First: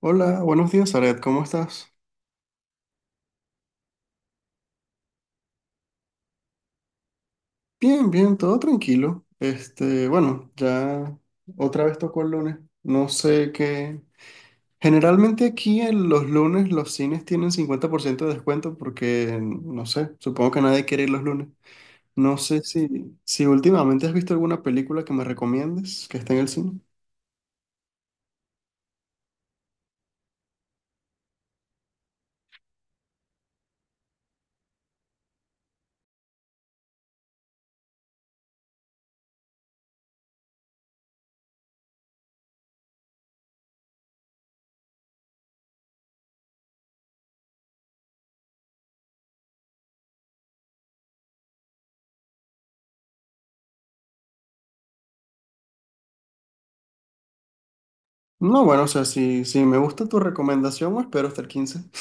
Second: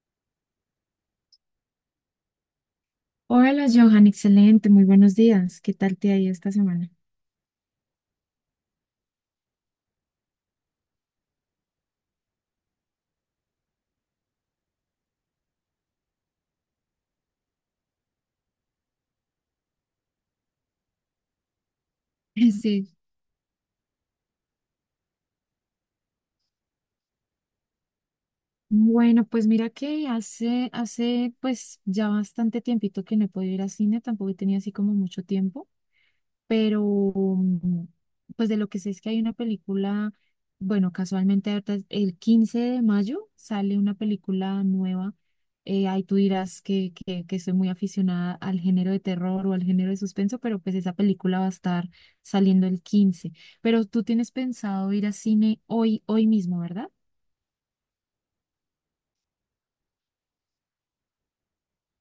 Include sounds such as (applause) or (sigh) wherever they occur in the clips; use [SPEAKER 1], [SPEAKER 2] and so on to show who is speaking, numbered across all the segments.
[SPEAKER 1] Hola, buenos días, Aret, ¿cómo estás?
[SPEAKER 2] Hola Johan, excelente, muy buenos días. ¿Qué tal te ha ido esta semana?
[SPEAKER 1] Bien, bien, todo tranquilo. Este, bueno, ya otra vez tocó el lunes. No sé qué. Generalmente aquí en los lunes los cines tienen 50% de descuento porque, no sé, supongo que nadie quiere ir los lunes. No
[SPEAKER 2] (laughs)
[SPEAKER 1] sé
[SPEAKER 2] Sí,
[SPEAKER 1] si últimamente has visto alguna película que me recomiendes que esté en el cine.
[SPEAKER 2] bueno, pues mira que hace pues ya bastante tiempito que no he podido ir al cine, tampoco he tenido así como mucho tiempo, pero mm, pues de lo que sé es que hay una película. Bueno, casualmente ahorita el 15 de mayo sale una película nueva. Ahí tú dirás que soy muy aficionada al género de terror o al género de suspenso, pero pues esa película va a estar saliendo el 15. Pero tú tienes pensado ir a cine hoy, hoy mismo, ¿verdad?
[SPEAKER 1] No, bueno, o sea, si me gusta tu recomendación, pues, espero hasta el 15. (laughs)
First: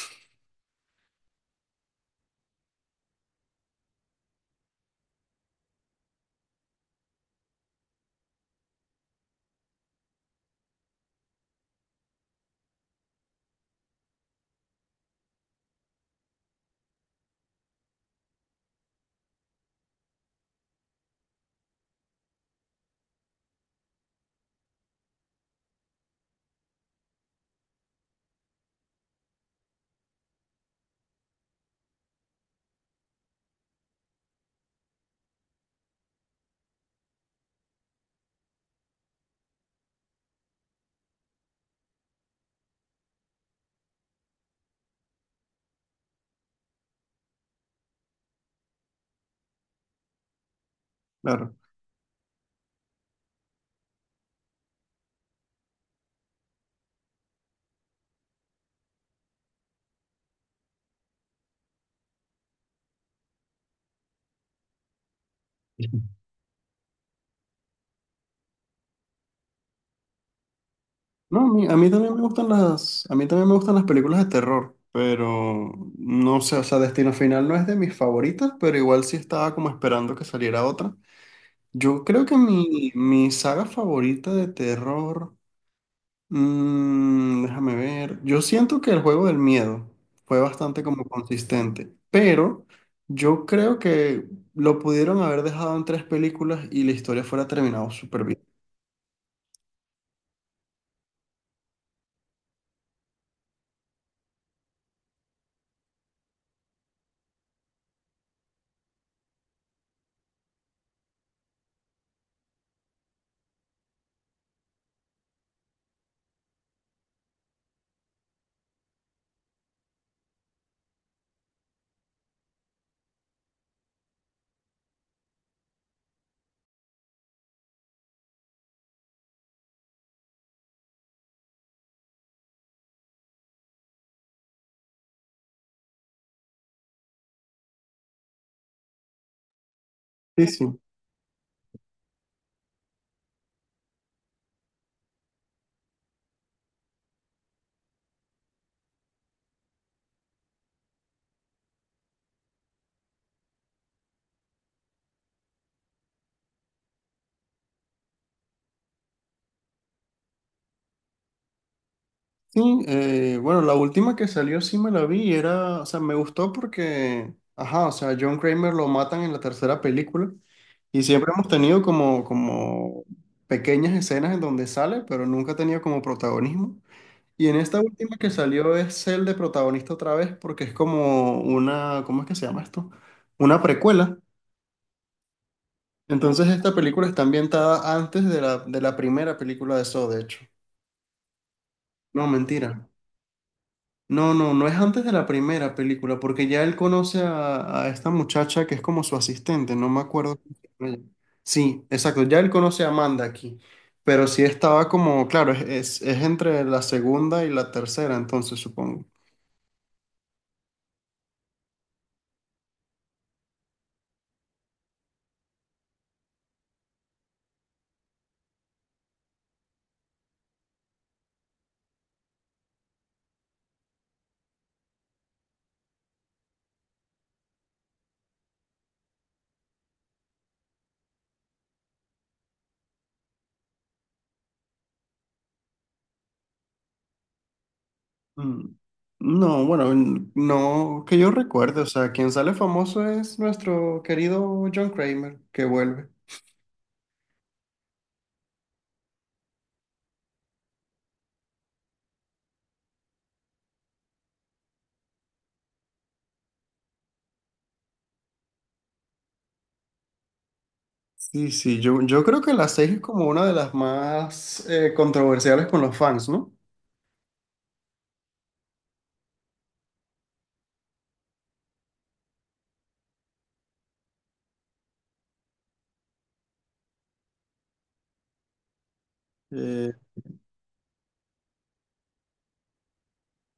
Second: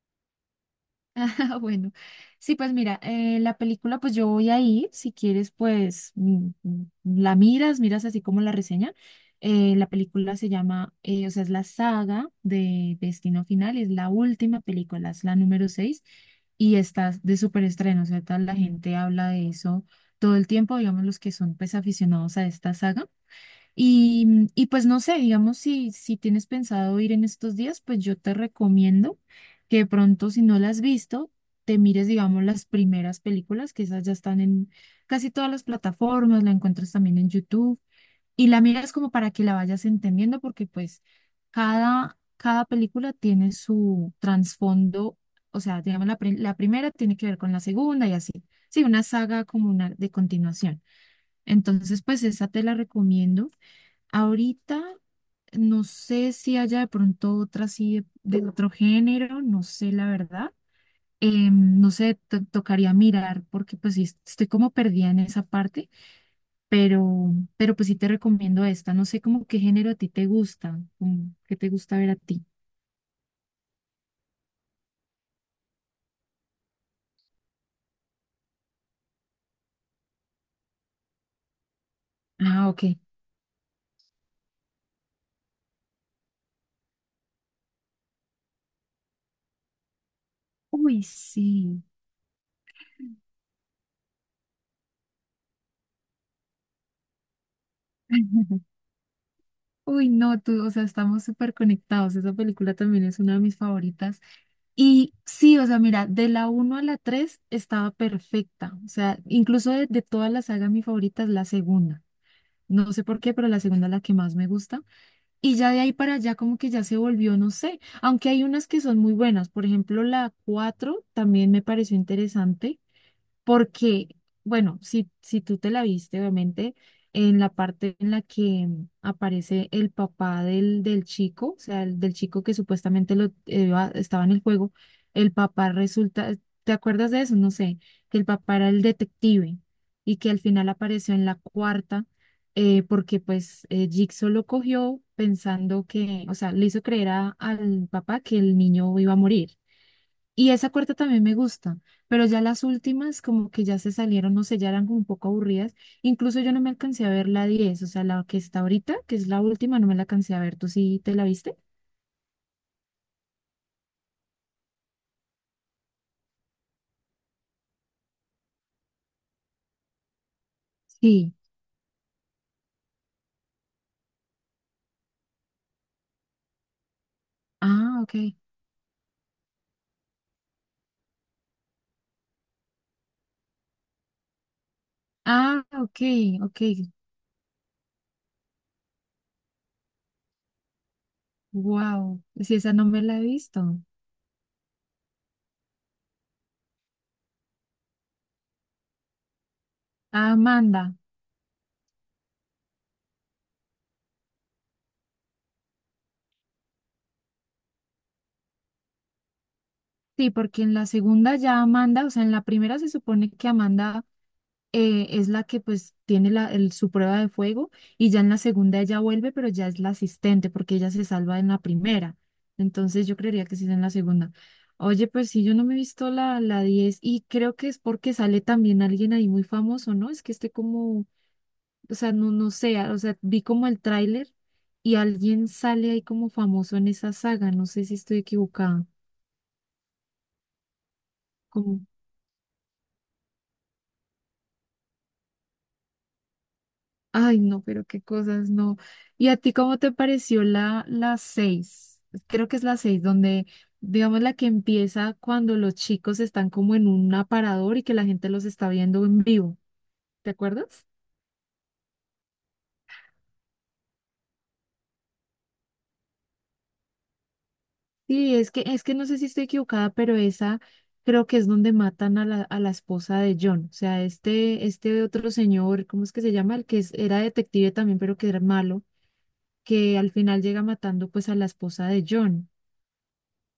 [SPEAKER 2] (laughs) Bueno, sí, pues mira, la película, pues yo voy a ir. Si quieres, pues la miras, miras así como la reseña. La película se llama, o sea, es la saga de Destino Final, es la última película, es la número 6 y está de súper estreno. O sea, tal, la gente habla de eso todo el tiempo, digamos, los que son pues aficionados a esta saga. Y, y pues no sé, digamos, si, si tienes pensado ir en estos días, pues yo te recomiendo que de pronto, si no las has visto, te mires, digamos, las primeras películas, que esas ya están en casi todas las plataformas, la encuentras también en YouTube, y la miras como para que la vayas entendiendo, porque pues cada película tiene su trasfondo. O sea, digamos, la primera tiene que ver con la segunda y así. Sí, una saga como una de continuación.
[SPEAKER 1] Claro.
[SPEAKER 2] Entonces, pues esa te la recomiendo. Ahorita no sé si haya de pronto otra así de otro género, no sé la verdad. No sé, tocaría mirar porque pues sí, estoy como perdida en esa parte, pero pues sí te recomiendo esta. No sé como qué género a ti te gusta, como
[SPEAKER 1] No, a
[SPEAKER 2] qué
[SPEAKER 1] mí,
[SPEAKER 2] te
[SPEAKER 1] a mí
[SPEAKER 2] gusta ver
[SPEAKER 1] también
[SPEAKER 2] a
[SPEAKER 1] me
[SPEAKER 2] ti.
[SPEAKER 1] gustan las películas de terror, pero no sé, o sea, Destino Final no es de mis favoritas, pero igual sí estaba como esperando que saliera otra. Yo creo que
[SPEAKER 2] Ah, ok.
[SPEAKER 1] mi saga favorita de terror, déjame ver, yo siento que el juego del miedo fue bastante
[SPEAKER 2] Uy,
[SPEAKER 1] como
[SPEAKER 2] sí.
[SPEAKER 1] consistente, pero yo creo que lo pudieron haber dejado en tres películas y la historia fuera terminado súper bien.
[SPEAKER 2] (laughs) Uy, no, tú, o sea, estamos súper conectados. Esa película también es una de mis favoritas. Y sí, o sea, mira, de la uno a la 3 estaba perfecta. O sea, incluso de toda la saga, mi favorita es la segunda. No sé por qué, pero la segunda es la que más me gusta. Y ya de ahí para allá como que ya se volvió, no sé, aunque hay unas que son muy buenas. Por ejemplo, la 4 también me pareció interesante porque, bueno, si tú te la viste, obviamente, en la parte en la que aparece el papá del chico, o sea, del chico que supuestamente lo, estaba en el juego, el papá resulta, ¿te acuerdas de eso? No sé, que el papá era el detective y que al
[SPEAKER 1] Sí,
[SPEAKER 2] final
[SPEAKER 1] sí.
[SPEAKER 2] apareció en la cuarta, porque pues Jigsaw lo cogió pensando que, o sea, le hizo creer al papá que el niño iba a morir, y esa cuarta también me gusta, pero ya las últimas como que ya se salieron, no sé, ya eran como un poco aburridas. Incluso yo no me alcancé a ver la 10, o sea, la que está ahorita, que es la última, no me la alcancé a ver. ¿Tú sí te la viste?
[SPEAKER 1] Sí, bueno, la última que salió sí me la vi, y era, o sea, me gustó porque, ajá, o sea, John Kramer lo matan en la tercera película y siempre
[SPEAKER 2] Sí.
[SPEAKER 1] hemos tenido como pequeñas escenas en donde sale, pero nunca ha tenido como protagonismo. Y en esta
[SPEAKER 2] Ah, ok.
[SPEAKER 1] última que salió es el de protagonista otra vez porque es como una, ¿cómo es que se llama esto? Una precuela.
[SPEAKER 2] Ah, ok,
[SPEAKER 1] Entonces
[SPEAKER 2] ok.
[SPEAKER 1] esta película está ambientada antes de la primera película de Saw, de hecho.
[SPEAKER 2] Wow.
[SPEAKER 1] No,
[SPEAKER 2] Sí, esa no
[SPEAKER 1] mentira.
[SPEAKER 2] me la he visto.
[SPEAKER 1] No, no, no es antes de la primera película, porque ya él conoce a esta muchacha que es como su asistente, no me
[SPEAKER 2] Ah,
[SPEAKER 1] acuerdo cómo se llama
[SPEAKER 2] Amanda.
[SPEAKER 1] ella. Sí, exacto, ya él conoce a Amanda aquí, pero sí estaba como, claro, es entre la segunda y la tercera, entonces supongo.
[SPEAKER 2] Sí, porque en la segunda ya Amanda, o sea, en la primera se supone que Amanda es la que pues tiene la, su prueba de fuego, y ya en la segunda ella vuelve, pero ya es la asistente porque ella se salva en la primera. Entonces yo creería que sí es en la segunda. Oye, pues sí, yo no me he visto la 10, y creo que es porque sale también alguien ahí muy famoso, ¿no? Es que esté como, o sea, no, no sé, o sea, vi como el tráiler y alguien sale ahí como famoso en esa saga, no sé si estoy
[SPEAKER 1] Mm.
[SPEAKER 2] equivocada.
[SPEAKER 1] No, bueno, no que yo recuerde, o sea, quien sale famoso es nuestro querido John Kramer, que vuelve.
[SPEAKER 2] Ay, no, pero qué cosas, no. ¿Y a ti cómo te pareció la seis? Creo que es la seis, donde, digamos, la que empieza cuando los chicos están como en un aparador y que la gente los está viendo en vivo. ¿Te acuerdas?
[SPEAKER 1] Sí, sí, yo creo que la seis es como una de las más controversiales con los fans, ¿no?
[SPEAKER 2] Sí, es que no sé si estoy equivocada, pero esa creo que es donde matan a la esposa de John. O sea, este otro señor, ¿cómo es que se llama? El que era detective también, pero que era malo,
[SPEAKER 1] Eh,
[SPEAKER 2] que al final llega matando pues a la esposa de John.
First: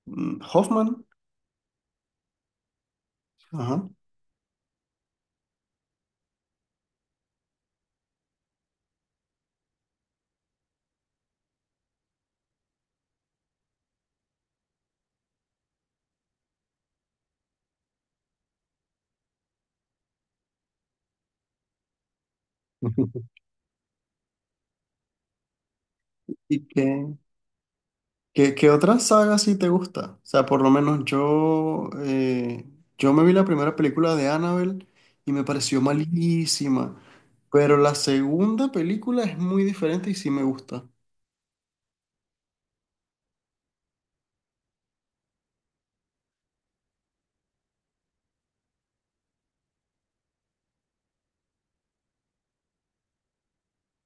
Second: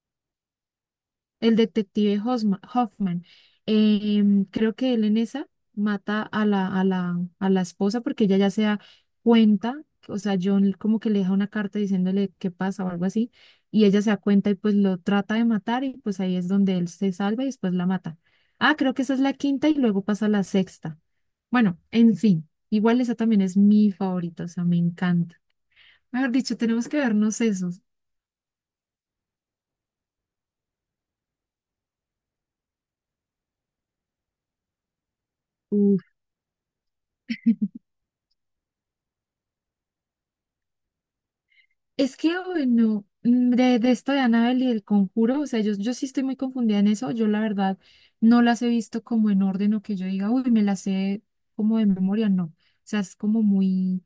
[SPEAKER 1] Hoffman,
[SPEAKER 2] El detective Hoffman.
[SPEAKER 1] ajá.
[SPEAKER 2] Creo que él en esa mata a la esposa porque ella ya se da cuenta. O sea, John como que le deja una carta diciéndole qué pasa o algo así, y ella se da cuenta y pues lo trata de matar y pues ahí es donde él se salva y después la mata. Ah, creo que esa es la quinta y luego pasa la sexta. Bueno, en fin, igual esa también
[SPEAKER 1] (laughs)
[SPEAKER 2] es mi favorita, o sea, me encanta. Mejor dicho,
[SPEAKER 1] ¿Y
[SPEAKER 2] tenemos que
[SPEAKER 1] qué,
[SPEAKER 2] vernos esos.
[SPEAKER 1] qué otra saga sí te gusta? O sea, por lo menos yo me vi la primera película de Annabelle y me pareció malísima, pero la segunda película es muy diferente y sí me gusta.
[SPEAKER 2] Es que, bueno, de esto de Annabelle y el conjuro, o sea, yo sí estoy muy confundida en eso. Yo, la verdad, no las he visto como en orden o que yo diga, uy, me las sé como de memoria, no. O sea, es como muy.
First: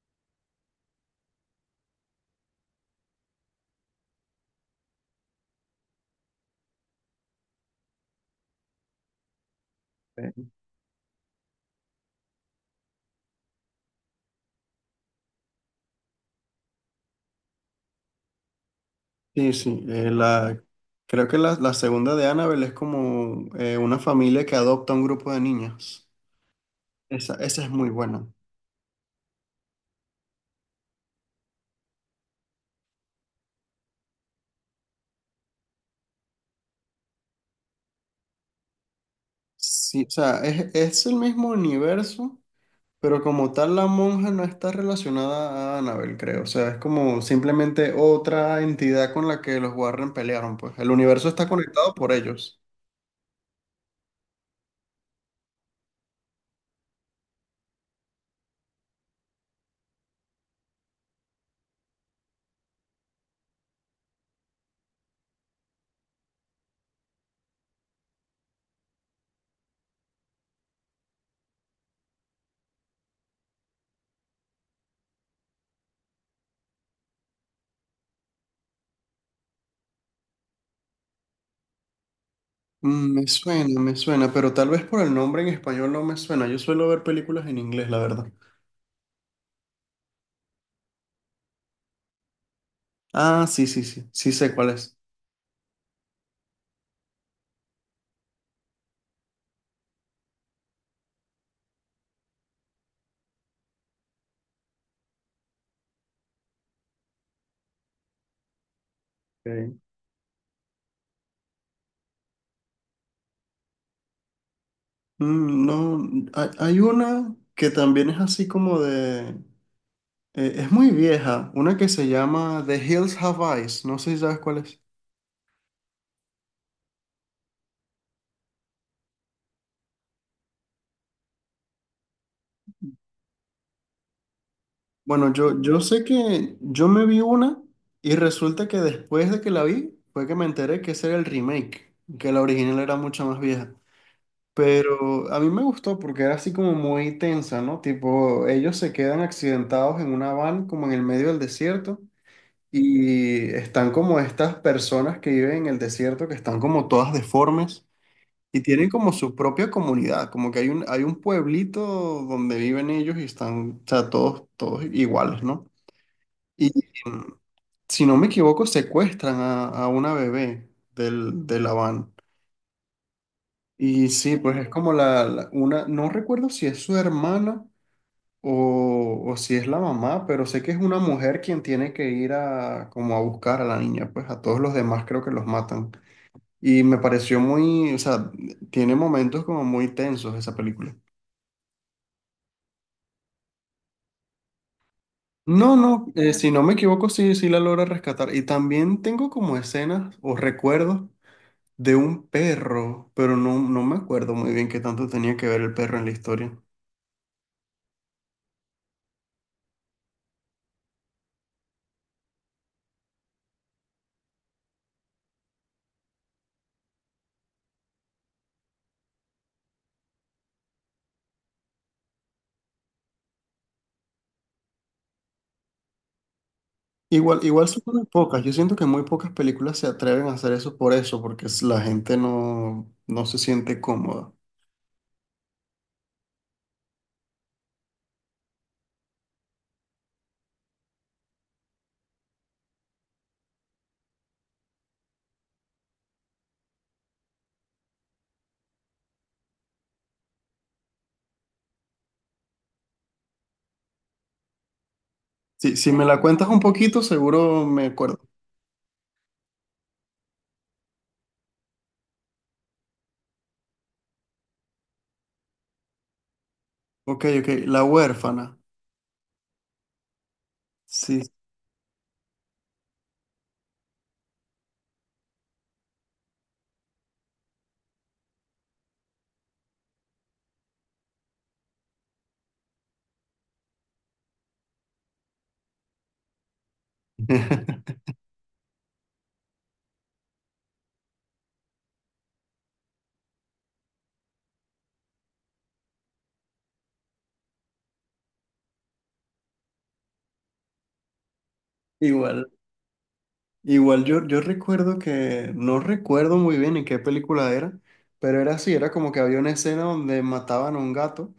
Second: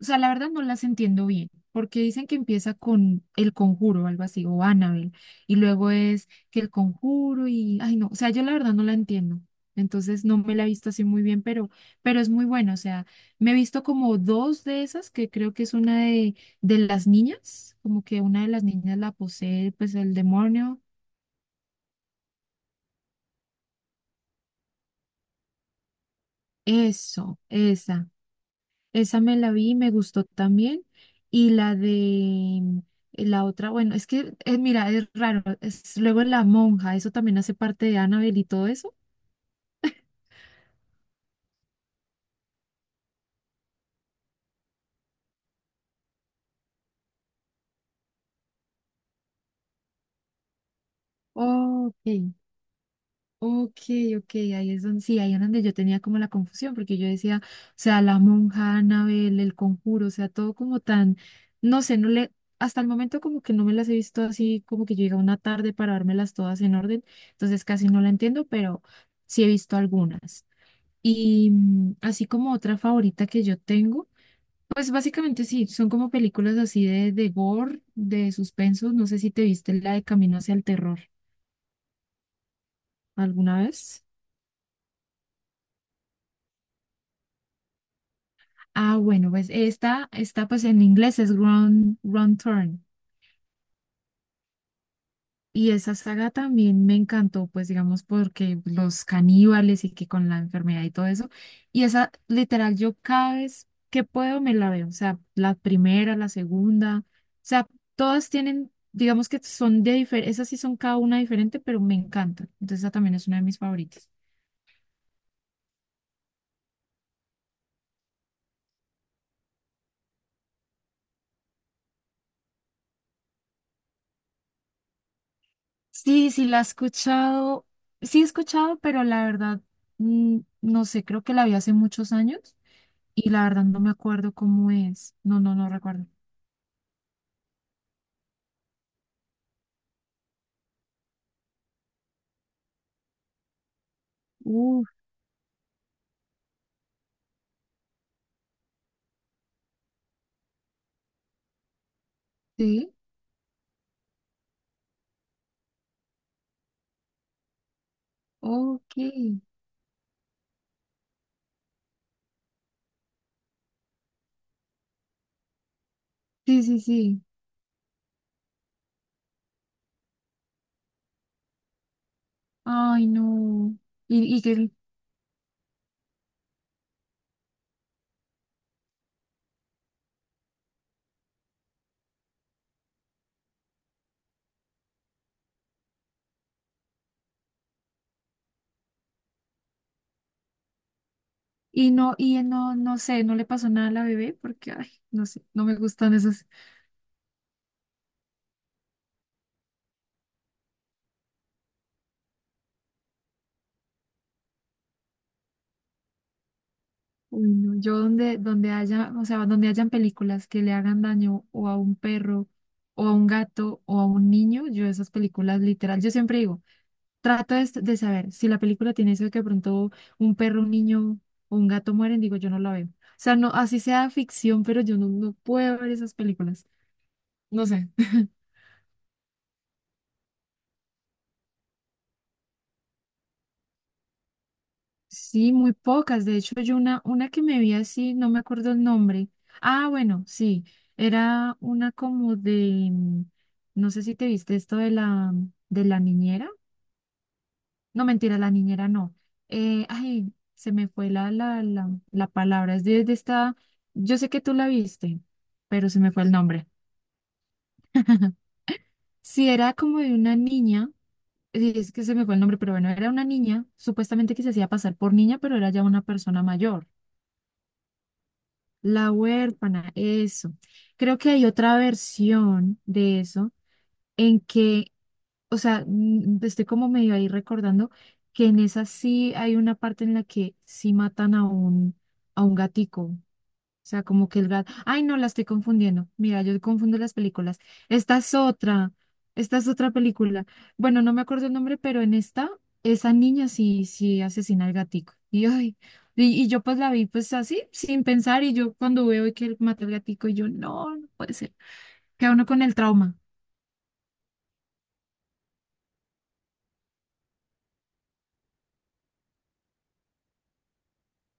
[SPEAKER 2] O sea, la verdad no las entiendo bien, porque dicen que empieza con el conjuro o algo así, o Annabelle, y luego es que el conjuro y, ay no, o sea, yo la verdad no la entiendo. Entonces no
[SPEAKER 1] Ok.
[SPEAKER 2] me la he visto así muy bien, pero es muy buena. O sea, me he visto como dos de esas, que creo que es una de las niñas, como que una de las niñas la
[SPEAKER 1] Sí,
[SPEAKER 2] posee,
[SPEAKER 1] sí,
[SPEAKER 2] pues el demonio.
[SPEAKER 1] creo que la segunda de Annabelle es como una familia que adopta un grupo de niñas. Esa,
[SPEAKER 2] Eso,
[SPEAKER 1] esa es muy
[SPEAKER 2] esa.
[SPEAKER 1] buena.
[SPEAKER 2] Esa me la vi y me gustó también. Y la de la otra, bueno, es que, mira, es raro. Es, luego La Monja, eso también hace parte de Annabelle y todo eso.
[SPEAKER 1] Sí, o sea, es el mismo universo, pero como tal, la monja no está relacionada a Annabelle, creo. O sea, es como simplemente otra entidad con la que los Warren pelearon, pues. El universo está conectado
[SPEAKER 2] Ok,
[SPEAKER 1] por ellos.
[SPEAKER 2] ok, ok, ahí es donde, sí, ahí es donde yo tenía como la confusión, porque yo decía, o sea, La Monja, Annabelle, El Conjuro, o sea, todo como tan, no sé, no le, hasta el momento como que no me las he visto así, como que yo llega una tarde para dármelas todas en orden, entonces casi no la entiendo, pero sí he visto algunas. Y así como otra favorita que yo tengo, pues básicamente sí, son como películas así de gore, de suspenso. No sé si te viste la de Camino hacia el terror alguna
[SPEAKER 1] Me
[SPEAKER 2] vez.
[SPEAKER 1] suena, pero tal vez por el nombre en español no me suena. Yo suelo ver películas en inglés, la verdad.
[SPEAKER 2] Ah, bueno, pues esta pues en inglés es Wrong Turn.
[SPEAKER 1] Ah, sí, sí, sí. Sí sé cuál es.
[SPEAKER 2] Y esa saga también me encantó, pues digamos, porque los caníbales y que con la enfermedad y todo eso. Y esa, literal, yo cada vez que puedo me la veo. O sea, la primera, la segunda. O sea, todas tienen, digamos que
[SPEAKER 1] Ok.
[SPEAKER 2] son de diferente, esas sí son cada una diferente, pero me encanta. Entonces, esa también es una de mis favoritas.
[SPEAKER 1] No, hay una que también es así como de, es muy vieja. Una que se llama The Hills Have Eyes. No sé si sabes cuál es.
[SPEAKER 2] Sí, sí, la he escuchado. Sí, he escuchado, pero la verdad, no sé, creo que la vi hace muchos años y la verdad no me acuerdo cómo es.
[SPEAKER 1] Bueno,
[SPEAKER 2] No, no,
[SPEAKER 1] yo,
[SPEAKER 2] no
[SPEAKER 1] yo sé
[SPEAKER 2] recuerdo.
[SPEAKER 1] que yo me vi una y resulta que después de que la vi fue que me enteré que ese era el remake, que la original era mucho más vieja. Pero a mí me gustó porque era así como muy tensa, ¿no? Tipo, ellos se quedan accidentados en una van como en el medio del desierto
[SPEAKER 2] Sí,
[SPEAKER 1] y están como estas personas que viven en el desierto que están como todas deformes y tienen
[SPEAKER 2] ok.
[SPEAKER 1] como su
[SPEAKER 2] Sí,
[SPEAKER 1] propia comunidad, como que hay un pueblito donde viven ellos y están, o sea, todos, todos iguales, ¿no? Y
[SPEAKER 2] sí, sí.
[SPEAKER 1] mm, si no me equivoco, secuestran a una bebé de la van.
[SPEAKER 2] Ay, no.
[SPEAKER 1] Y
[SPEAKER 2] Y,
[SPEAKER 1] sí,
[SPEAKER 2] y
[SPEAKER 1] pues es
[SPEAKER 2] que
[SPEAKER 1] como una, no recuerdo si es su hermana o si es la mamá, pero sé que es una mujer quien tiene que ir a como a buscar a la niña, pues a todos los demás creo que los matan. Y me pareció muy, o sea, tiene momentos como muy tensos esa película.
[SPEAKER 2] y no, no sé, no le pasó nada a la bebé porque, ay, no sé, no me
[SPEAKER 1] No, no,
[SPEAKER 2] gustan esas.
[SPEAKER 1] si no me equivoco, sí, sí la logra rescatar. Y también tengo como escenas o recuerdos de un perro, pero no, no me acuerdo muy bien qué tanto tenía que ver el perro en la historia.
[SPEAKER 2] Uy, no. Yo donde haya, o sea, donde hayan películas que le hagan daño o a un perro, o a un gato, o a un niño, yo esas películas literal, yo siempre digo, trato de saber si la película tiene eso de que de pronto un perro, un niño o un gato mueren, digo, yo no la veo. O sea, no, así sea ficción, pero yo no, no puedo ver esas películas.
[SPEAKER 1] Igual,
[SPEAKER 2] No
[SPEAKER 1] igual son
[SPEAKER 2] sé.
[SPEAKER 1] muy
[SPEAKER 2] (laughs)
[SPEAKER 1] pocas. Yo siento que muy pocas películas se atreven a hacer eso por eso, porque la gente no, no se siente cómoda.
[SPEAKER 2] Sí, muy pocas. De hecho, yo una que me vi así, no me acuerdo el nombre. Ah, bueno, sí. Era una como de, no sé si te viste esto de la niñera. No, mentira, la niñera no. Ay, se me fue la palabra. Es de esta, yo sé que tú la viste,
[SPEAKER 1] Si,
[SPEAKER 2] pero
[SPEAKER 1] si
[SPEAKER 2] se
[SPEAKER 1] me
[SPEAKER 2] me
[SPEAKER 1] la
[SPEAKER 2] fue el
[SPEAKER 1] cuentas un
[SPEAKER 2] nombre.
[SPEAKER 1] poquito, seguro me acuerdo.
[SPEAKER 2] (laughs) Sí, era como de una niña, sí es que se me fue el nombre, pero bueno, era una niña, supuestamente que se hacía pasar por niña, pero era ya una persona mayor.
[SPEAKER 1] Ok, ok. La huérfana.
[SPEAKER 2] La huérfana, eso. Creo
[SPEAKER 1] Sí.
[SPEAKER 2] que hay otra versión de eso en que, o sea, estoy como medio ahí recordando que en esa sí hay una parte en la que sí matan a un gatico, o sea, como que el gato. Ay, no, la estoy confundiendo. Mira, yo confundo las películas.
[SPEAKER 1] (laughs)
[SPEAKER 2] Esta es otra. Esta es otra película. Bueno, no me acuerdo el nombre, pero en esta, esa niña sí, sí asesina al gatico. Y, ay, y yo pues la vi pues así, sin pensar. Y yo cuando veo que él mata al gatico, y yo, no, no puede ser. Queda uno
[SPEAKER 1] Igual.
[SPEAKER 2] con el trauma.
[SPEAKER 1] Igual yo recuerdo que, no recuerdo muy bien en qué película era, pero era así, era como que había una escena donde mataban a un gato.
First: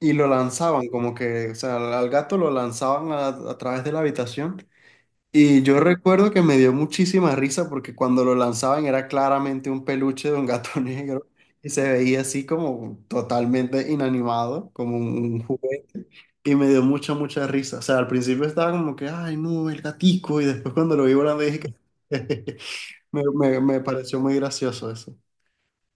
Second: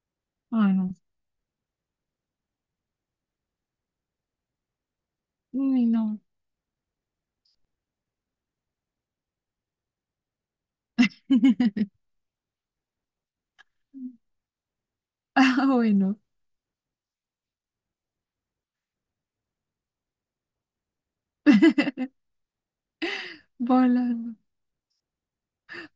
[SPEAKER 1] Y lo
[SPEAKER 2] Ay,
[SPEAKER 1] lanzaban,
[SPEAKER 2] no.
[SPEAKER 1] como que, o sea, al gato lo lanzaban a través de la habitación. Y yo
[SPEAKER 2] Uy, no.
[SPEAKER 1] recuerdo que me dio muchísima risa porque cuando lo lanzaban era claramente un peluche de un gato (laughs) negro y se
[SPEAKER 2] (laughs)
[SPEAKER 1] veía así como totalmente inanimado, como un
[SPEAKER 2] Ah,
[SPEAKER 1] juguete.
[SPEAKER 2] bueno.
[SPEAKER 1] Y me dio mucha, mucha risa. O sea, al principio estaba como que, ay, no, el gatico. Y después cuando lo vi volando dije que
[SPEAKER 2] (laughs)
[SPEAKER 1] (laughs) me
[SPEAKER 2] Bola.
[SPEAKER 1] pareció muy gracioso eso.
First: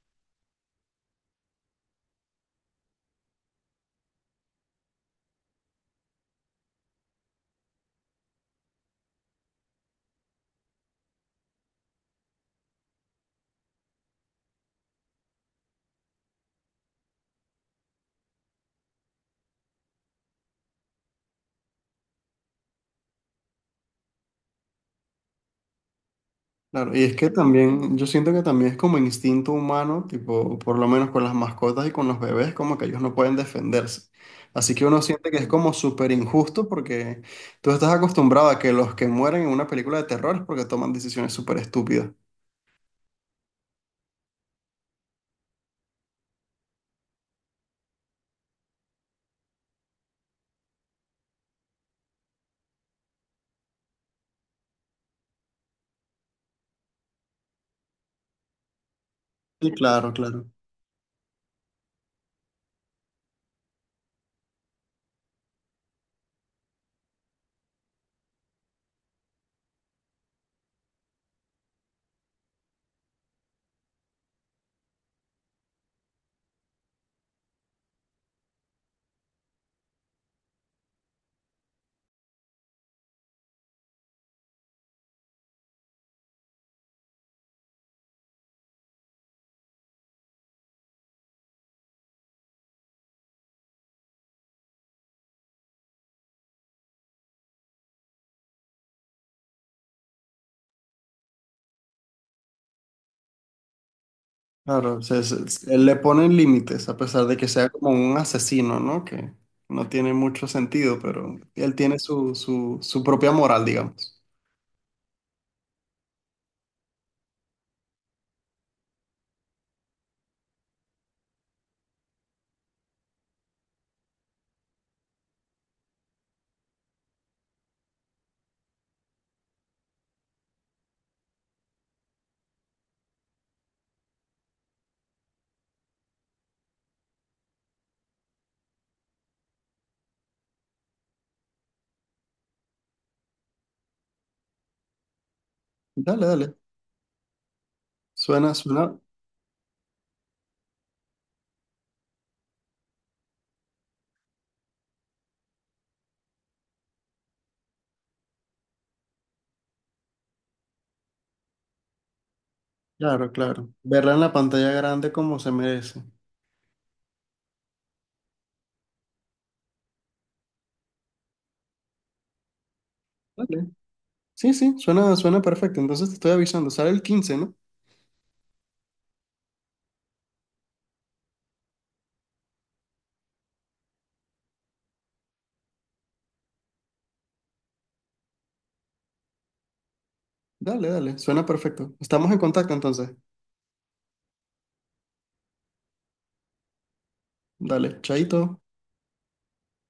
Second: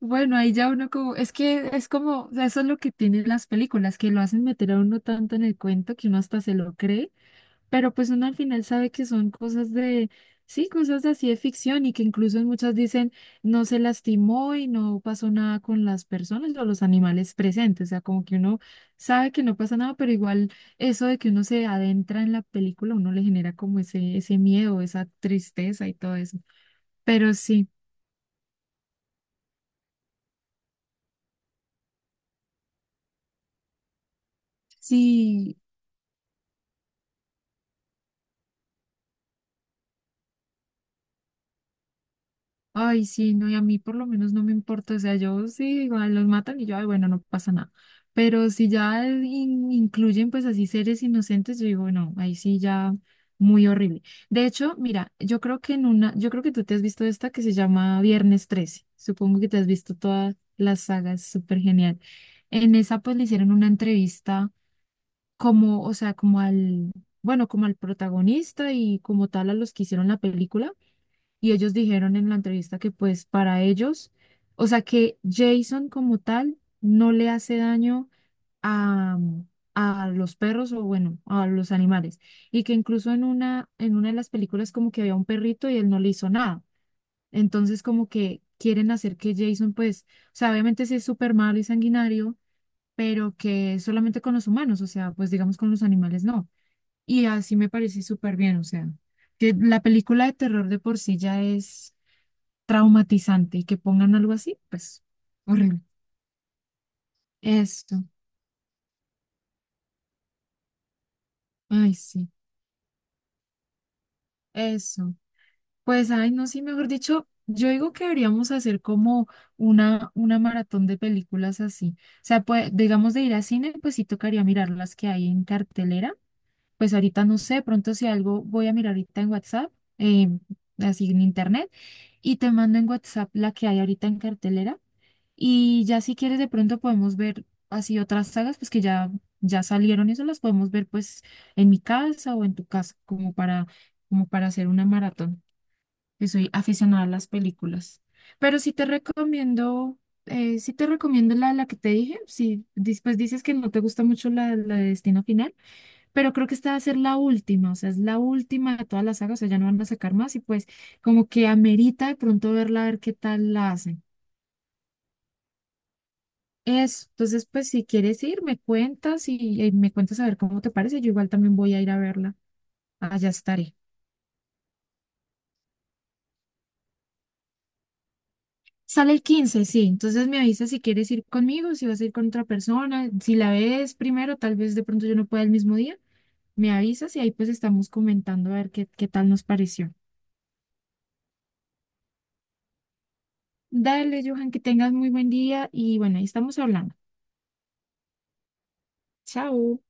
[SPEAKER 2] Bueno, ahí ya uno como, es que es como, o sea, eso es lo que tienen las películas, que lo hacen meter a uno tanto en el cuento que uno hasta se lo cree, pero pues uno al final sabe que son cosas de, sí, cosas así de ficción y que incluso muchas dicen no se lastimó y no pasó nada con las personas o los animales presentes, o sea, como que uno sabe que no pasa nada, pero igual eso de que uno se adentra en la película, uno le genera como ese miedo, esa tristeza y todo eso.
[SPEAKER 1] Claro, y es que
[SPEAKER 2] Pero sí,
[SPEAKER 1] también, yo siento que también es como instinto humano, tipo, por lo menos con las mascotas y con los bebés, como que ellos no pueden defenderse. Así que uno siente que es
[SPEAKER 2] sí.
[SPEAKER 1] como súper injusto porque tú estás acostumbrado a que los que mueren en una película de terror es porque toman decisiones súper estúpidas.
[SPEAKER 2] Ay, sí, no, y a mí por lo menos no me importa, o sea, yo sí, igual los matan y yo, ay, bueno, no pasa nada. Pero si ya incluyen pues así seres inocentes, yo digo, no, ahí sí ya muy horrible. De hecho, mira, yo creo que en una, yo creo que tú te has visto esta que se llama Viernes 13. Supongo que te has
[SPEAKER 1] Sí,
[SPEAKER 2] visto
[SPEAKER 1] claro,
[SPEAKER 2] todas
[SPEAKER 1] claro.
[SPEAKER 2] las sagas, súper genial. En esa pues le hicieron una entrevista como, o sea, como al, bueno, como al protagonista y como tal a los que hicieron la película y ellos dijeron en la entrevista que pues para ellos, o sea que Jason como tal no le hace daño a, a los perros o bueno, a los animales y que incluso en una de las películas como que había un perrito y él no le hizo nada. Entonces como que quieren hacer que Jason pues, o sea, obviamente sí es súper malo y sanguinario, pero que solamente con los humanos, o sea, pues digamos con los animales no. Y así me parece súper bien, o sea, que la película de terror de por sí ya es traumatizante y que pongan algo así,
[SPEAKER 1] Claro,
[SPEAKER 2] pues horrible.
[SPEAKER 1] le ponen límites, a pesar de que sea como
[SPEAKER 2] Eso,
[SPEAKER 1] un asesino, ¿no? Que no tiene mucho sentido, pero él
[SPEAKER 2] ay,
[SPEAKER 1] tiene
[SPEAKER 2] sí,
[SPEAKER 1] su propia moral, digamos.
[SPEAKER 2] eso. Pues, ay, no, sí, mejor dicho, yo digo que deberíamos hacer como una maratón de películas así. O sea, pues, digamos de ir a cine, pues sí tocaría mirar las que hay en cartelera. Pues ahorita no sé, pronto si algo voy a mirar ahorita en WhatsApp, eh, así en internet, y te mando en WhatsApp la que hay ahorita en cartelera. Y ya si quieres de pronto podemos ver así otras sagas, pues que ya, ya salieron y eso las podemos ver pues en mi casa o en tu casa, como para, como para hacer una maratón,
[SPEAKER 1] Dale,
[SPEAKER 2] que soy
[SPEAKER 1] dale.
[SPEAKER 2] aficionada a las películas.
[SPEAKER 1] Suena,
[SPEAKER 2] Pero
[SPEAKER 1] suena.
[SPEAKER 2] sí te recomiendo la, la que te dije, si después dices que no te gusta mucho la, la de Destino Final, pero creo que esta va a ser la última, o sea, es la última de todas las sagas, o sea, ya no van a sacar más y pues como que amerita de pronto verla, a ver qué
[SPEAKER 1] Claro,
[SPEAKER 2] tal
[SPEAKER 1] claro.
[SPEAKER 2] la hacen.
[SPEAKER 1] Verla en la pantalla grande como se merece.
[SPEAKER 2] Eso, entonces pues si quieres ir, me cuentas y me cuentas a ver cómo te parece. Yo igual también voy a ir a verla. Allá
[SPEAKER 1] Dale.
[SPEAKER 2] estaré.
[SPEAKER 1] Sí, sí, suena, suena perfecto. Entonces te estoy avisando. Sale el 15, ¿no?
[SPEAKER 2] Sale el 15, sí. Entonces me avisas si quieres ir conmigo, si vas a ir con otra persona. Si la ves primero, tal vez de pronto yo no pueda el mismo día. Me avisas y ahí pues estamos comentando a ver qué, qué tal nos pareció.
[SPEAKER 1] Dale, dale. Suena perfecto. Estamos en contacto entonces.
[SPEAKER 2] Dale, Johan, que tengas muy buen día y bueno, ahí estamos hablando.
[SPEAKER 1] Dale, chaito.
[SPEAKER 2] Chao.